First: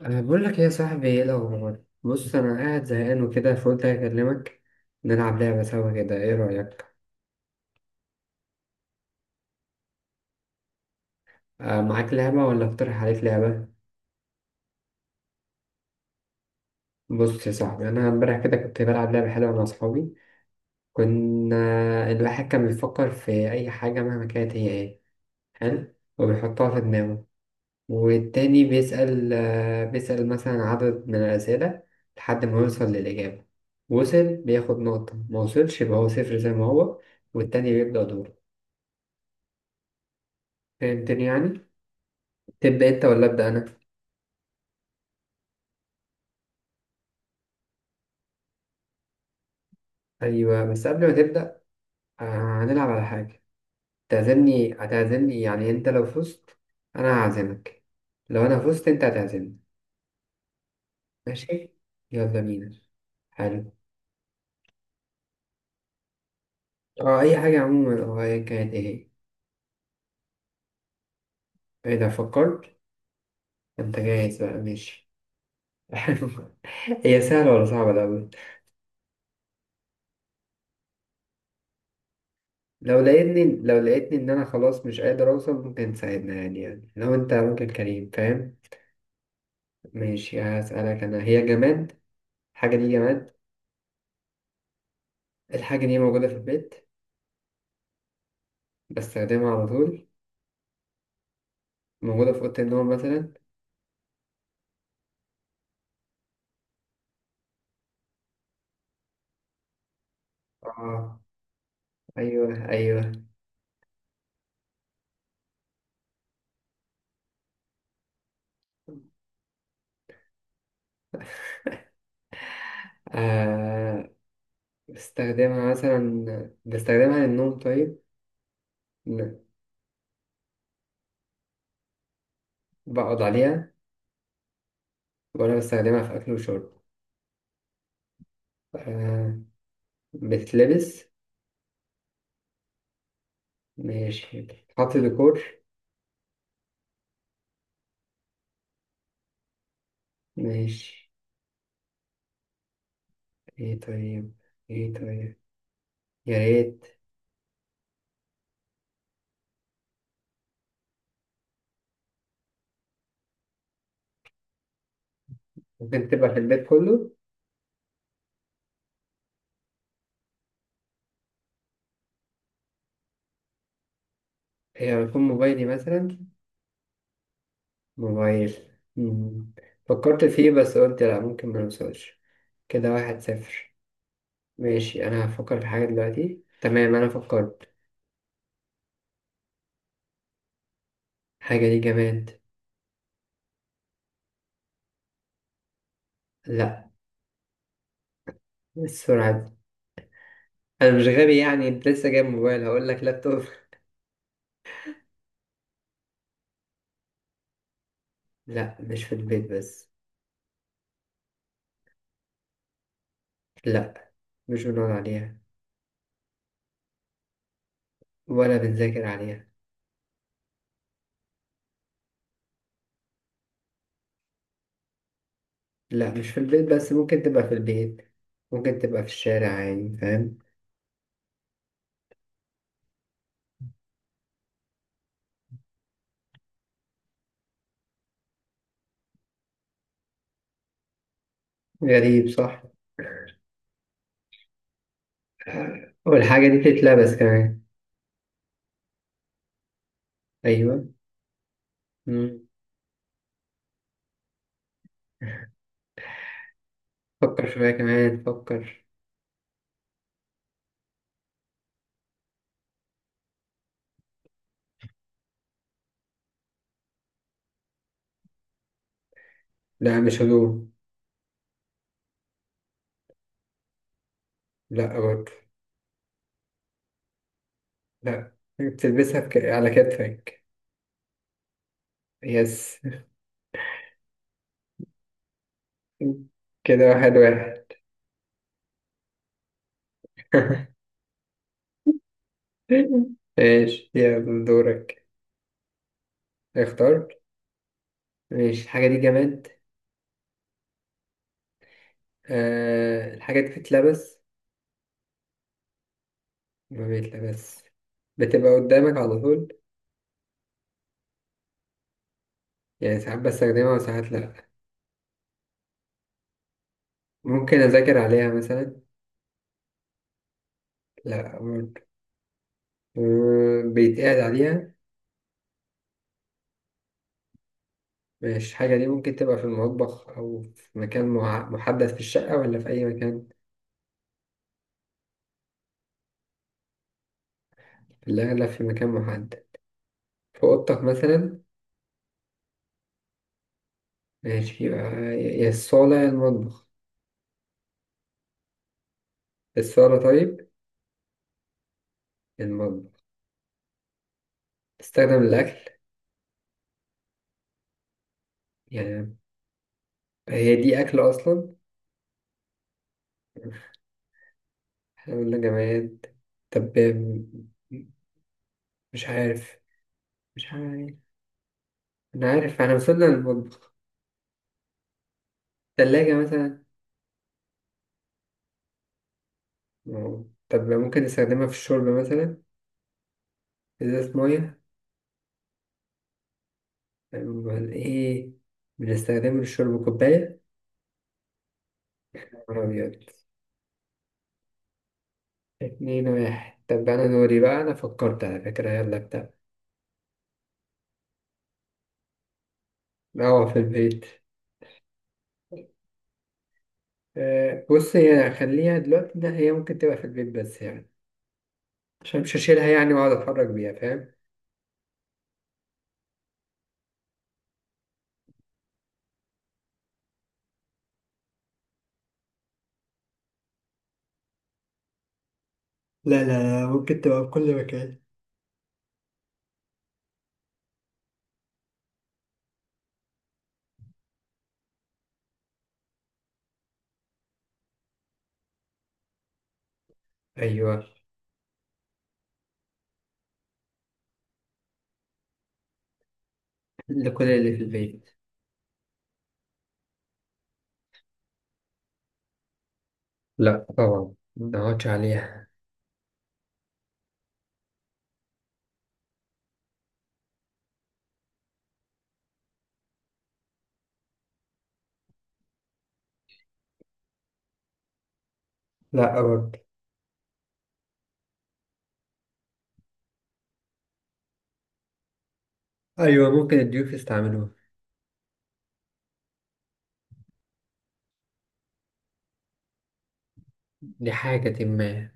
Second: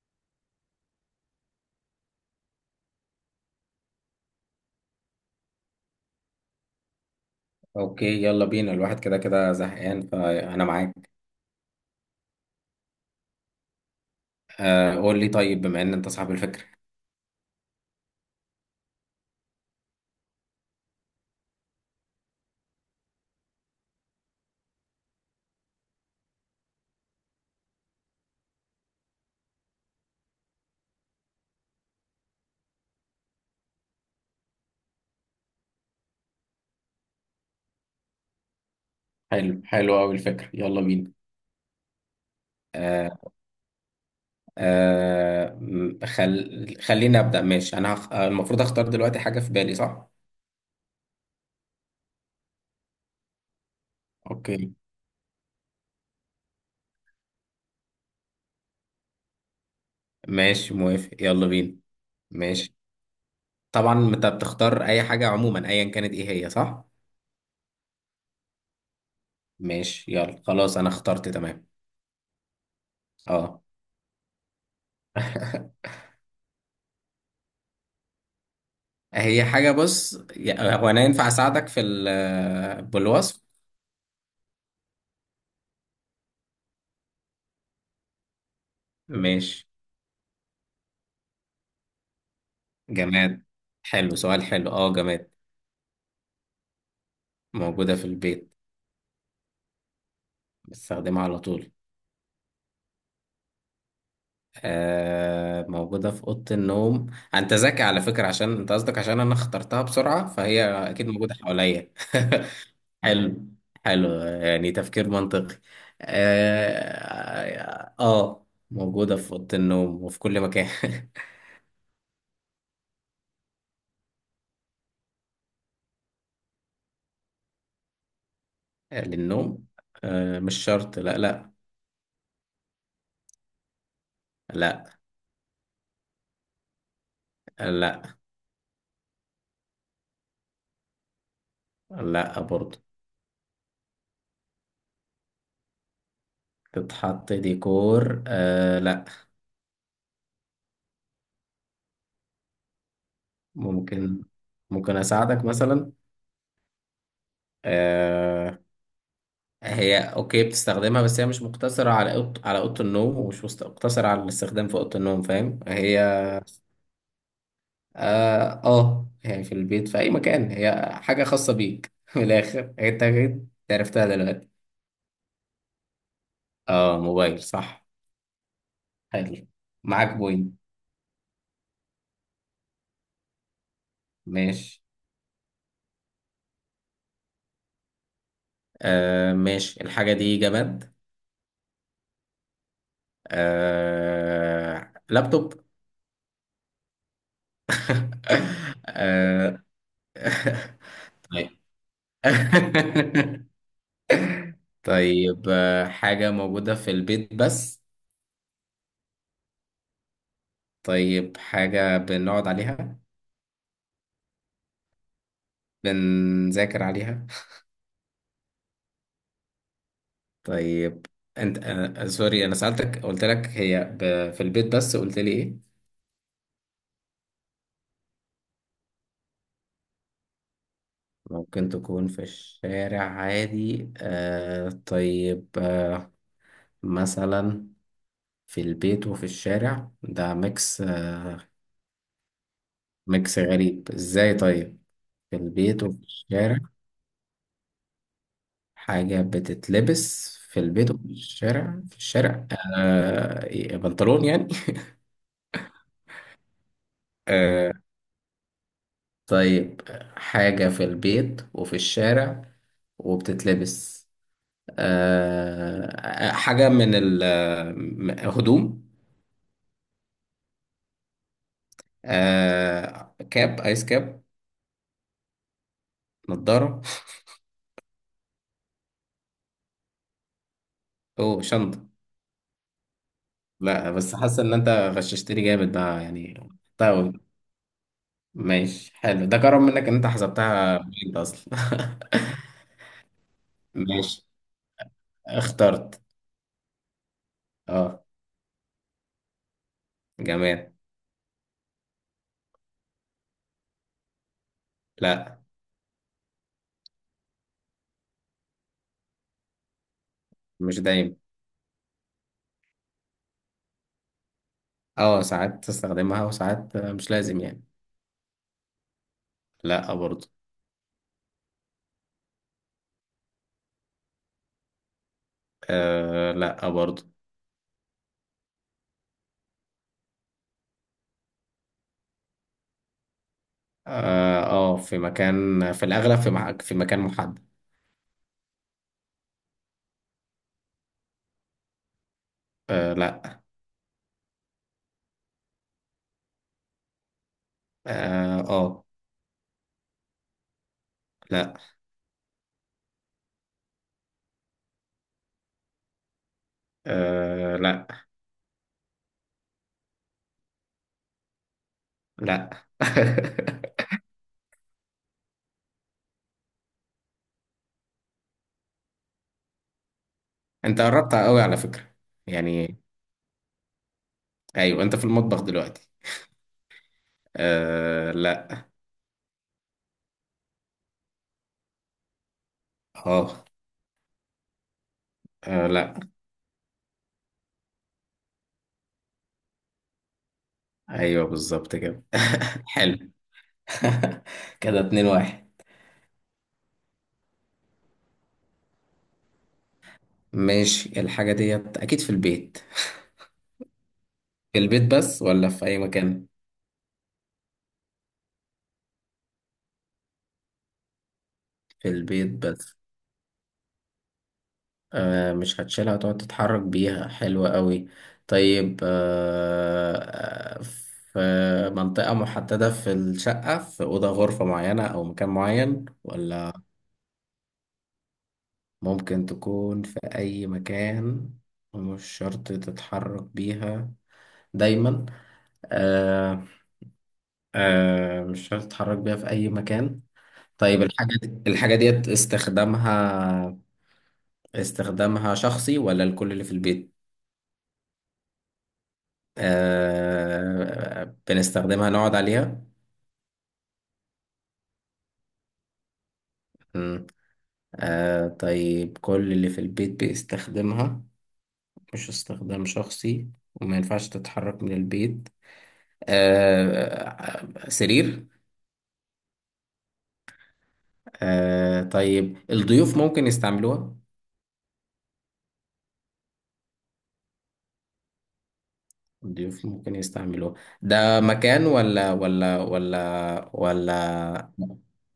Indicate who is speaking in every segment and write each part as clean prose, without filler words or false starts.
Speaker 1: بقول لك إيه يا صاحبي، ايه الأخبار؟ بص، أنا قاعد زهقان وكده، فقلت أكلمك. نلعب لعبة سوا كده، ايه رأيك؟
Speaker 2: اوكي، يلا بينا. الواحد كده كده زهقان فانا معاك.
Speaker 1: أه، معاك لعبة ولا أقترح عليك لعبة؟
Speaker 2: آه، قول لي طيب، بما ان انت صاحب الفكرة.
Speaker 1: بص يا صاحبي، أنا امبارح كده كنت بلعب لعبة حلوة مع أصحابي. كنا الواحد كان بيفكر في أي حاجة مهما كانت هي ايه. حلو؟ وبيحطها في دماغه. والتاني بيسأل مثلا عدد من الأسئلة لحد ما يوصل للإجابة. وصل بياخد نقطة، ما وصلش يبقى هو صفر زي ما هو. والتاني بيبدأ دوره.
Speaker 2: حلو، حلو قوي الفكرة، يلا بينا.
Speaker 1: فهمتني يعني. تبدأ أنت
Speaker 2: آه،
Speaker 1: ولا أبدأ أنا؟
Speaker 2: آه، خليني ابدا، ماشي. انا هخ... آه، المفروض اختار دلوقتي حاجة في بالي، صح؟
Speaker 1: أيوه، بس قبل ما تبدأ، هنلعب على حاجة. تعزمني
Speaker 2: اوكي.
Speaker 1: هتعزمني يعني، أنت لو فزت أنا هعزمك، لو أنا فزت أنت هتعزمني.
Speaker 2: ماشي موافق، يلا
Speaker 1: ماشي؟
Speaker 2: بينا.
Speaker 1: يلا
Speaker 2: ماشي.
Speaker 1: بينا. حلو.
Speaker 2: طبعا انت بتختار اي حاجة عموما، ايا كانت ايه هي، صح.
Speaker 1: أي حاجة عموما، أيا كانت إيه
Speaker 2: ماشي، يلا خلاص انا اخترت، تمام.
Speaker 1: هي، إذا فكرت.
Speaker 2: اه.
Speaker 1: أنت جاهز بقى، ماشي. حلو. هي سهلة ولا صعبة الأول؟
Speaker 2: هي حاجة. بص هو انا ينفع اساعدك
Speaker 1: لو
Speaker 2: بالوصف؟
Speaker 1: لقيتني لو لقيتني إن أنا خلاص مش قادر أوصل، ممكن تساعدنا يعني لو أنت ممكن، كريم، فاهم؟
Speaker 2: ماشي.
Speaker 1: ماشي، هسألك أنا. هي جماد؟ الحاجة دي جماد؟
Speaker 2: جماد. حلو، سؤال حلو، اه، جماد.
Speaker 1: الحاجة دي موجودة في البيت.
Speaker 2: موجودة في البيت.
Speaker 1: بستخدمها على طول.
Speaker 2: بستخدمها على طول.
Speaker 1: موجودة في أوضة النوم مثلا.
Speaker 2: آه، موجودة في أوضة النوم. أنت ذكي على فكرة، عشان أنت قصدك عشان أنا اخترتها بسرعة فهي أكيد
Speaker 1: آه،
Speaker 2: موجودة حواليا.
Speaker 1: أيوه أيوه.
Speaker 2: حلو. حلو، يعني تفكير منطقي. آه, آه، موجودة في أوضة النوم وفي كل مكان.
Speaker 1: آه بستخدمها مثلا. بستخدمها للنوم طيب. ن-
Speaker 2: للنوم. آه، مش شرط، لا لا
Speaker 1: بقعد عليها.
Speaker 2: لا.
Speaker 1: وأنا بستخدمها في أكل وشرب.
Speaker 2: لا.
Speaker 1: آه بتلبس.
Speaker 2: لا برضه.
Speaker 1: ماشي، بتتحط ديكور.
Speaker 2: تتحط ديكور؟ آه، لا.
Speaker 1: ماشي. إيه
Speaker 2: ممكن.
Speaker 1: طيب. إيه
Speaker 2: ممكن
Speaker 1: طيب.
Speaker 2: اساعدك مثلا.
Speaker 1: يا ريت.
Speaker 2: آه. هي اوكي بتستخدمها، بس هي مش مقتصرة على على اوضة النوم، ومش مقتصرة على الاستخدام في اوضة النوم، فاهم؟ هي
Speaker 1: ممكن تبقى في البيت كله.
Speaker 2: اه، آه، يعني في البيت في اي مكان، هي حاجة خاصة بيك. من الاخر انت أكيد عرفتها دلوقتي.
Speaker 1: هي يكون موبايلي مثلا.
Speaker 2: اه، موبايل، صح.
Speaker 1: موبايل.
Speaker 2: حلو.
Speaker 1: مم.
Speaker 2: معاك
Speaker 1: فكرت فيه
Speaker 2: بوينت.
Speaker 1: بس قلت لأ، ممكن ما نوصلش. كده واحد صفر.
Speaker 2: ماشي.
Speaker 1: ماشي، أنا هفكر في حاجة دلوقتي. تمام، أنا فكرت.
Speaker 2: آه، ماشي. الحاجة دي جماد.
Speaker 1: حاجة دي جماد.
Speaker 2: آه، لابتوب.
Speaker 1: لأ. إيه السرعة دي؟
Speaker 2: آه.
Speaker 1: أنا مش غبي
Speaker 2: طيب.
Speaker 1: يعني. أنت لسه جايب موبايل هقول لك لابتوب؟
Speaker 2: طيب، حاجة موجودة في البيت بس.
Speaker 1: لأ، مش في البيت بس.
Speaker 2: طيب، حاجة بنقعد عليها.
Speaker 1: لأ، مش بنقعد عليها
Speaker 2: بنذاكر عليها.
Speaker 1: ولا بنذاكر عليها.
Speaker 2: طيب. انت سوري، انا سألتك قلت لك هي في البيت بس، قلت لي ايه.
Speaker 1: لأ، مش في البيت بس، ممكن تبقى في البيت، ممكن تبقى في الشارع عادي، فاهم؟
Speaker 2: ممكن تكون في الشارع عادي، آه، طيب، آه. مثلا. في البيت وفي الشارع، ده ميكس، آه.
Speaker 1: غريب صح.
Speaker 2: ميكس غريب، ازاي؟ طيب. في البيت وفي
Speaker 1: والحاجة دي
Speaker 2: الشارع.
Speaker 1: بتتلبس كمان.
Speaker 2: حاجة بتتلبس في
Speaker 1: أيوه.
Speaker 2: البيت وفي الشارع، في
Speaker 1: مم.
Speaker 2: الشارع. آه، إيه، بنطلون يعني؟
Speaker 1: فكر شوية
Speaker 2: آه،
Speaker 1: كمان، فكر.
Speaker 2: طيب. حاجة في البيت وفي الشارع وبتتلبس. آه، حاجة من الهدوم.
Speaker 1: لأ، مش هدوم.
Speaker 2: آه، ايس كاب.
Speaker 1: لأ برضه.
Speaker 2: نضارة.
Speaker 1: لا، بتلبسها على كتفك.
Speaker 2: او شنطة.
Speaker 1: يس.
Speaker 2: لا، بس حاسة ان انت غششتني جامد بقى، يعني.
Speaker 1: كده واحد
Speaker 2: طيب.
Speaker 1: واحد.
Speaker 2: ماشي، حلو، ده كرم منك ان انت حسبتها بجد اصلا.
Speaker 1: ماشي،
Speaker 2: ماشي.
Speaker 1: يلا دورك.
Speaker 2: اخترت.
Speaker 1: اختار.
Speaker 2: اه.
Speaker 1: ماشي، الحاجة دي جماد.
Speaker 2: جماد.
Speaker 1: الحاجة دي بتتلبس.
Speaker 2: لا.
Speaker 1: ما بيتلبس. بتبقى قدامك على طول.
Speaker 2: مش دايما.
Speaker 1: يعني ساعات بستخدمها وساعات لأ.
Speaker 2: اه، ساعات تستخدمها وساعات مش لازم،
Speaker 1: ممكن
Speaker 2: يعني.
Speaker 1: أذاكر عليها مثلا.
Speaker 2: لا برضو.
Speaker 1: لأ برضه. بيتقعد عليها.
Speaker 2: آه، لا برضو.
Speaker 1: مش الحاجة دي ممكن تبقى في المطبخ أو في مكان محدد في الشقة ولا في أي مكان؟
Speaker 2: اه، آه، في مكان، في الأغلب في مكان محدد.
Speaker 1: في الأغلب في مكان محدد. في أوضتك مثلا.
Speaker 2: آه، لا.
Speaker 1: ماشي، يبقى يا الصالة يا المطبخ.
Speaker 2: اه. آه،
Speaker 1: الصالة طيب.
Speaker 2: لا.
Speaker 1: يا المطبخ. تستخدم الأكل
Speaker 2: آه، لا.
Speaker 1: يعني. هي دي أكل أصلا؟
Speaker 2: لا.
Speaker 1: احنا قلنا جماد. طب، مش عارف، مش
Speaker 2: انت
Speaker 1: عارف.
Speaker 2: قربت قوي على فكرة،
Speaker 1: أنا عارف احنا
Speaker 2: يعني.
Speaker 1: وصلنا للمطبخ.
Speaker 2: ايوه، انت في المطبخ دلوقتي.
Speaker 1: تلاجة مثلا.
Speaker 2: آه، لا.
Speaker 1: أه. طب ممكن نستخدمها في الشرب مثلا.
Speaker 2: اه.
Speaker 1: إزازة مية.
Speaker 2: آه، لا.
Speaker 1: أمال إيه؟ بنستخدمها للشرب، كوباية.
Speaker 2: ايوه، بالظبط كده.
Speaker 1: نهار أبيض.
Speaker 2: حلو. كده 2-1.
Speaker 1: اتنين واحد. طب أنا دوري بقى، أنا فكرت على فكرة، يلا بتاع.
Speaker 2: ماشي. الحاجة ديت أكيد في البيت.
Speaker 1: قهوة في البيت.
Speaker 2: في البيت بس ولا في أي مكان؟
Speaker 1: بص هي، خليها دلوقتي إن هي ممكن تبقى في البيت بس يعني،
Speaker 2: في
Speaker 1: عشان
Speaker 2: البيت
Speaker 1: مش هشيلها
Speaker 2: بس.
Speaker 1: يعني وأقعد أتحرك بيها، فاهم؟
Speaker 2: آه، مش هتشيلها تقعد تتحرك بيها، حلوة قوي. طيب، آه. آه، في منطقة محددة في الشقة، في أوضة غرفة معينة أو مكان معين
Speaker 1: لا
Speaker 2: ولا؟
Speaker 1: لا لا، ممكن تبقى في كل مكان.
Speaker 2: ممكن تكون في أي مكان. ومش شرط تتحرك بيها دايما. آه. آه، مش شرط تتحرك بيها في أي مكان. طيب،
Speaker 1: أيوه.
Speaker 2: الحاجة ديت استخدامها، استخدامها شخصي ولا الكل اللي في البيت؟
Speaker 1: لكل اللي في البيت.
Speaker 2: آه... بنستخدمها نقعد عليها؟
Speaker 1: لا طبعا، ما أقعدش عليها.
Speaker 2: مم. آه... طيب كل اللي في البيت بيستخدمها، مش استخدام شخصي، وما ينفعش تتحرك من البيت. آه... سرير؟
Speaker 1: لا برضه.
Speaker 2: آه... طيب، الضيوف ممكن يستعملوها؟
Speaker 1: أيوه، ممكن الضيوف يستعملوها.
Speaker 2: الضيوف ممكن يستعملوها. ده مكان ولا
Speaker 1: لحاجة ما.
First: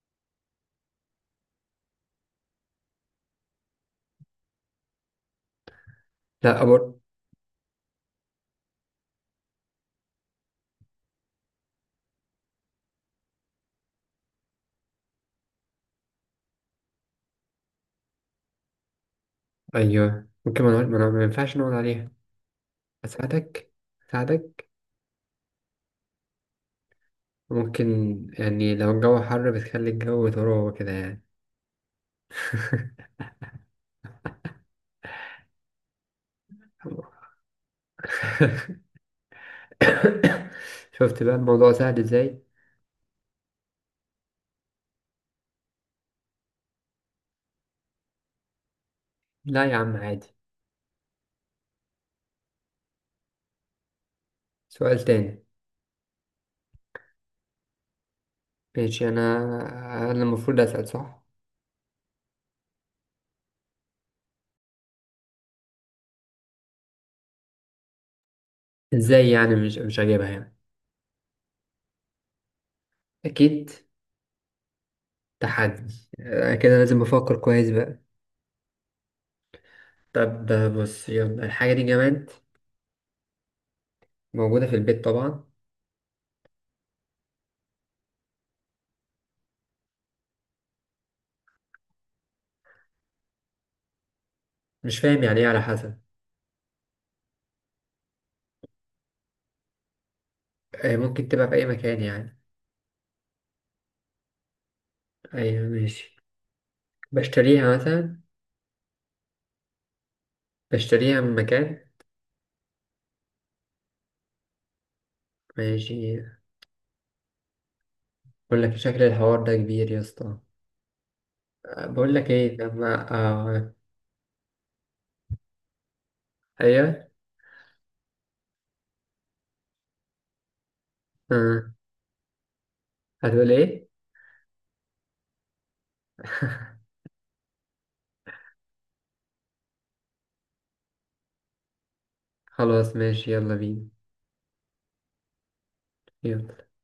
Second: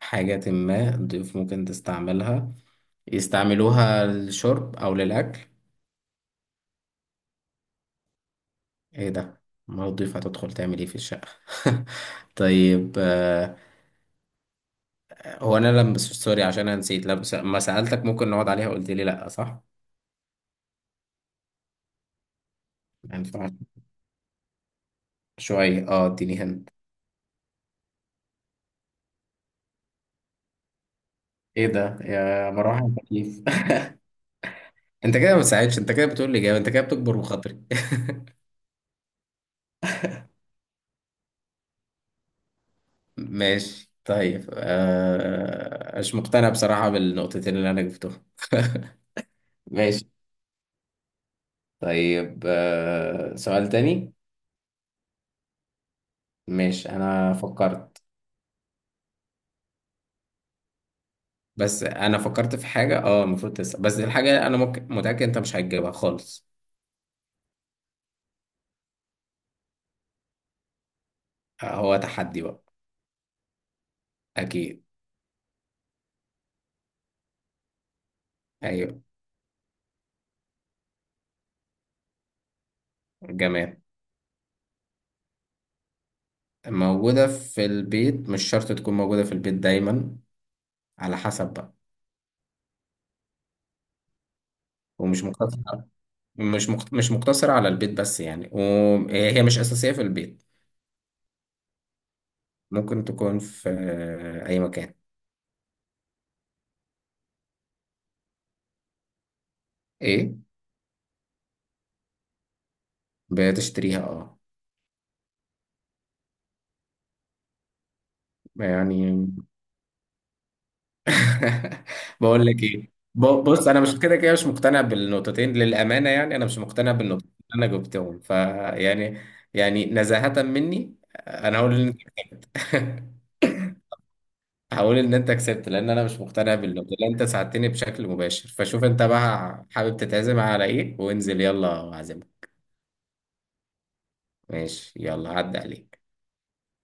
Speaker 2: حاجة ما. الضيوف ممكن تستعملها، يستعملوها للشرب أو للأكل.
Speaker 1: لا برضه.
Speaker 2: إيه ده؟ ما الضيوف هتدخل تعمل إيه في الشقة؟ طيب، آه، هو أنا لما سوري عشان أنا نسيت، لما ما سألتك ممكن نقعد عليها قلت لي لأ، صح؟
Speaker 1: أيوه، ممكن ما ينفعش نقعد عليها.
Speaker 2: يعني فعلا.
Speaker 1: أساعدك، أساعدك.
Speaker 2: شوية إديني هند.
Speaker 1: ممكن، يعني لو الجو حر بتخلي الجو تروه كده يعني.
Speaker 2: إيه ده، يا مروحة يا تكييف؟ أنت كده ما بتساعدش، أنت كده بتقول لي جاوب، أنت كده بتكبر بخاطري.
Speaker 1: شفت بقى الموضوع سهل ازاي.
Speaker 2: ماشي. طيب، مش مقتنع بصراحة بالنقطتين اللي أنا جبتهم.
Speaker 1: لا يا عم
Speaker 2: ماشي.
Speaker 1: عادي.
Speaker 2: طيب، سؤال تاني.
Speaker 1: سؤال تاني.
Speaker 2: ماشي، انا فكرت.
Speaker 1: ماشي، انا المفروض اسال صح.
Speaker 2: بس انا فكرت في حاجة، المفروض تسأل، بس الحاجة انا ممكن متأكد انت مش هتجيبها خالص.
Speaker 1: ازاي يعني مش هجيبها يعني؟
Speaker 2: آه، هو تحدي بقى.
Speaker 1: اكيد،
Speaker 2: اكيد.
Speaker 1: تحدي. أنا كده لازم افكر كويس بقى.
Speaker 2: ايوه.
Speaker 1: طب، بص، يلا الحاجه دي جماد.
Speaker 2: جماد.
Speaker 1: موجوده في البيت طبعا.
Speaker 2: موجودة في البيت، مش شرط تكون موجودة في البيت دايما. على حسب بقى.
Speaker 1: مش فاهم،
Speaker 2: ومش
Speaker 1: يعني ايه على
Speaker 2: مقتصرة.
Speaker 1: حسب؟
Speaker 2: مش مقتصرة على البيت بس، يعني وهي مش أساسية في البيت.
Speaker 1: ممكن تبقى في اي مكان يعني.
Speaker 2: ممكن تكون في أي مكان.
Speaker 1: ايوه ماشي. بشتريها مثلا،
Speaker 2: إيه؟
Speaker 1: بشتريها من مكان.
Speaker 2: بتشتريها، اه.
Speaker 1: ماشي. بقول لك شكل
Speaker 2: يعني.
Speaker 1: الحوار ده كبير يا اسطى. بقول لك
Speaker 2: بقول
Speaker 1: ايه
Speaker 2: لك ايه،
Speaker 1: لما
Speaker 2: بص انا مش كده كده مش مقتنع بالنقطتين، للامانه يعني انا مش مقتنع
Speaker 1: ايوه.
Speaker 2: بالنقطتين اللي انا جبتهم، فيعني يعني نزاهه مني، انا
Speaker 1: أه.
Speaker 2: هقول ان...
Speaker 1: هتقول ايه؟
Speaker 2: هقول ان انت كسبت، لان انا مش مقتنع بالنقطه اللي انت ساعدتني بشكل مباشر، فشوف انت بقى حابب تتعزم على ايه وانزل يلا اعزمك.
Speaker 1: خلاص ماشي، يلا بينا.
Speaker 2: ماشي، يلا عدى عليك.
Speaker 1: يلا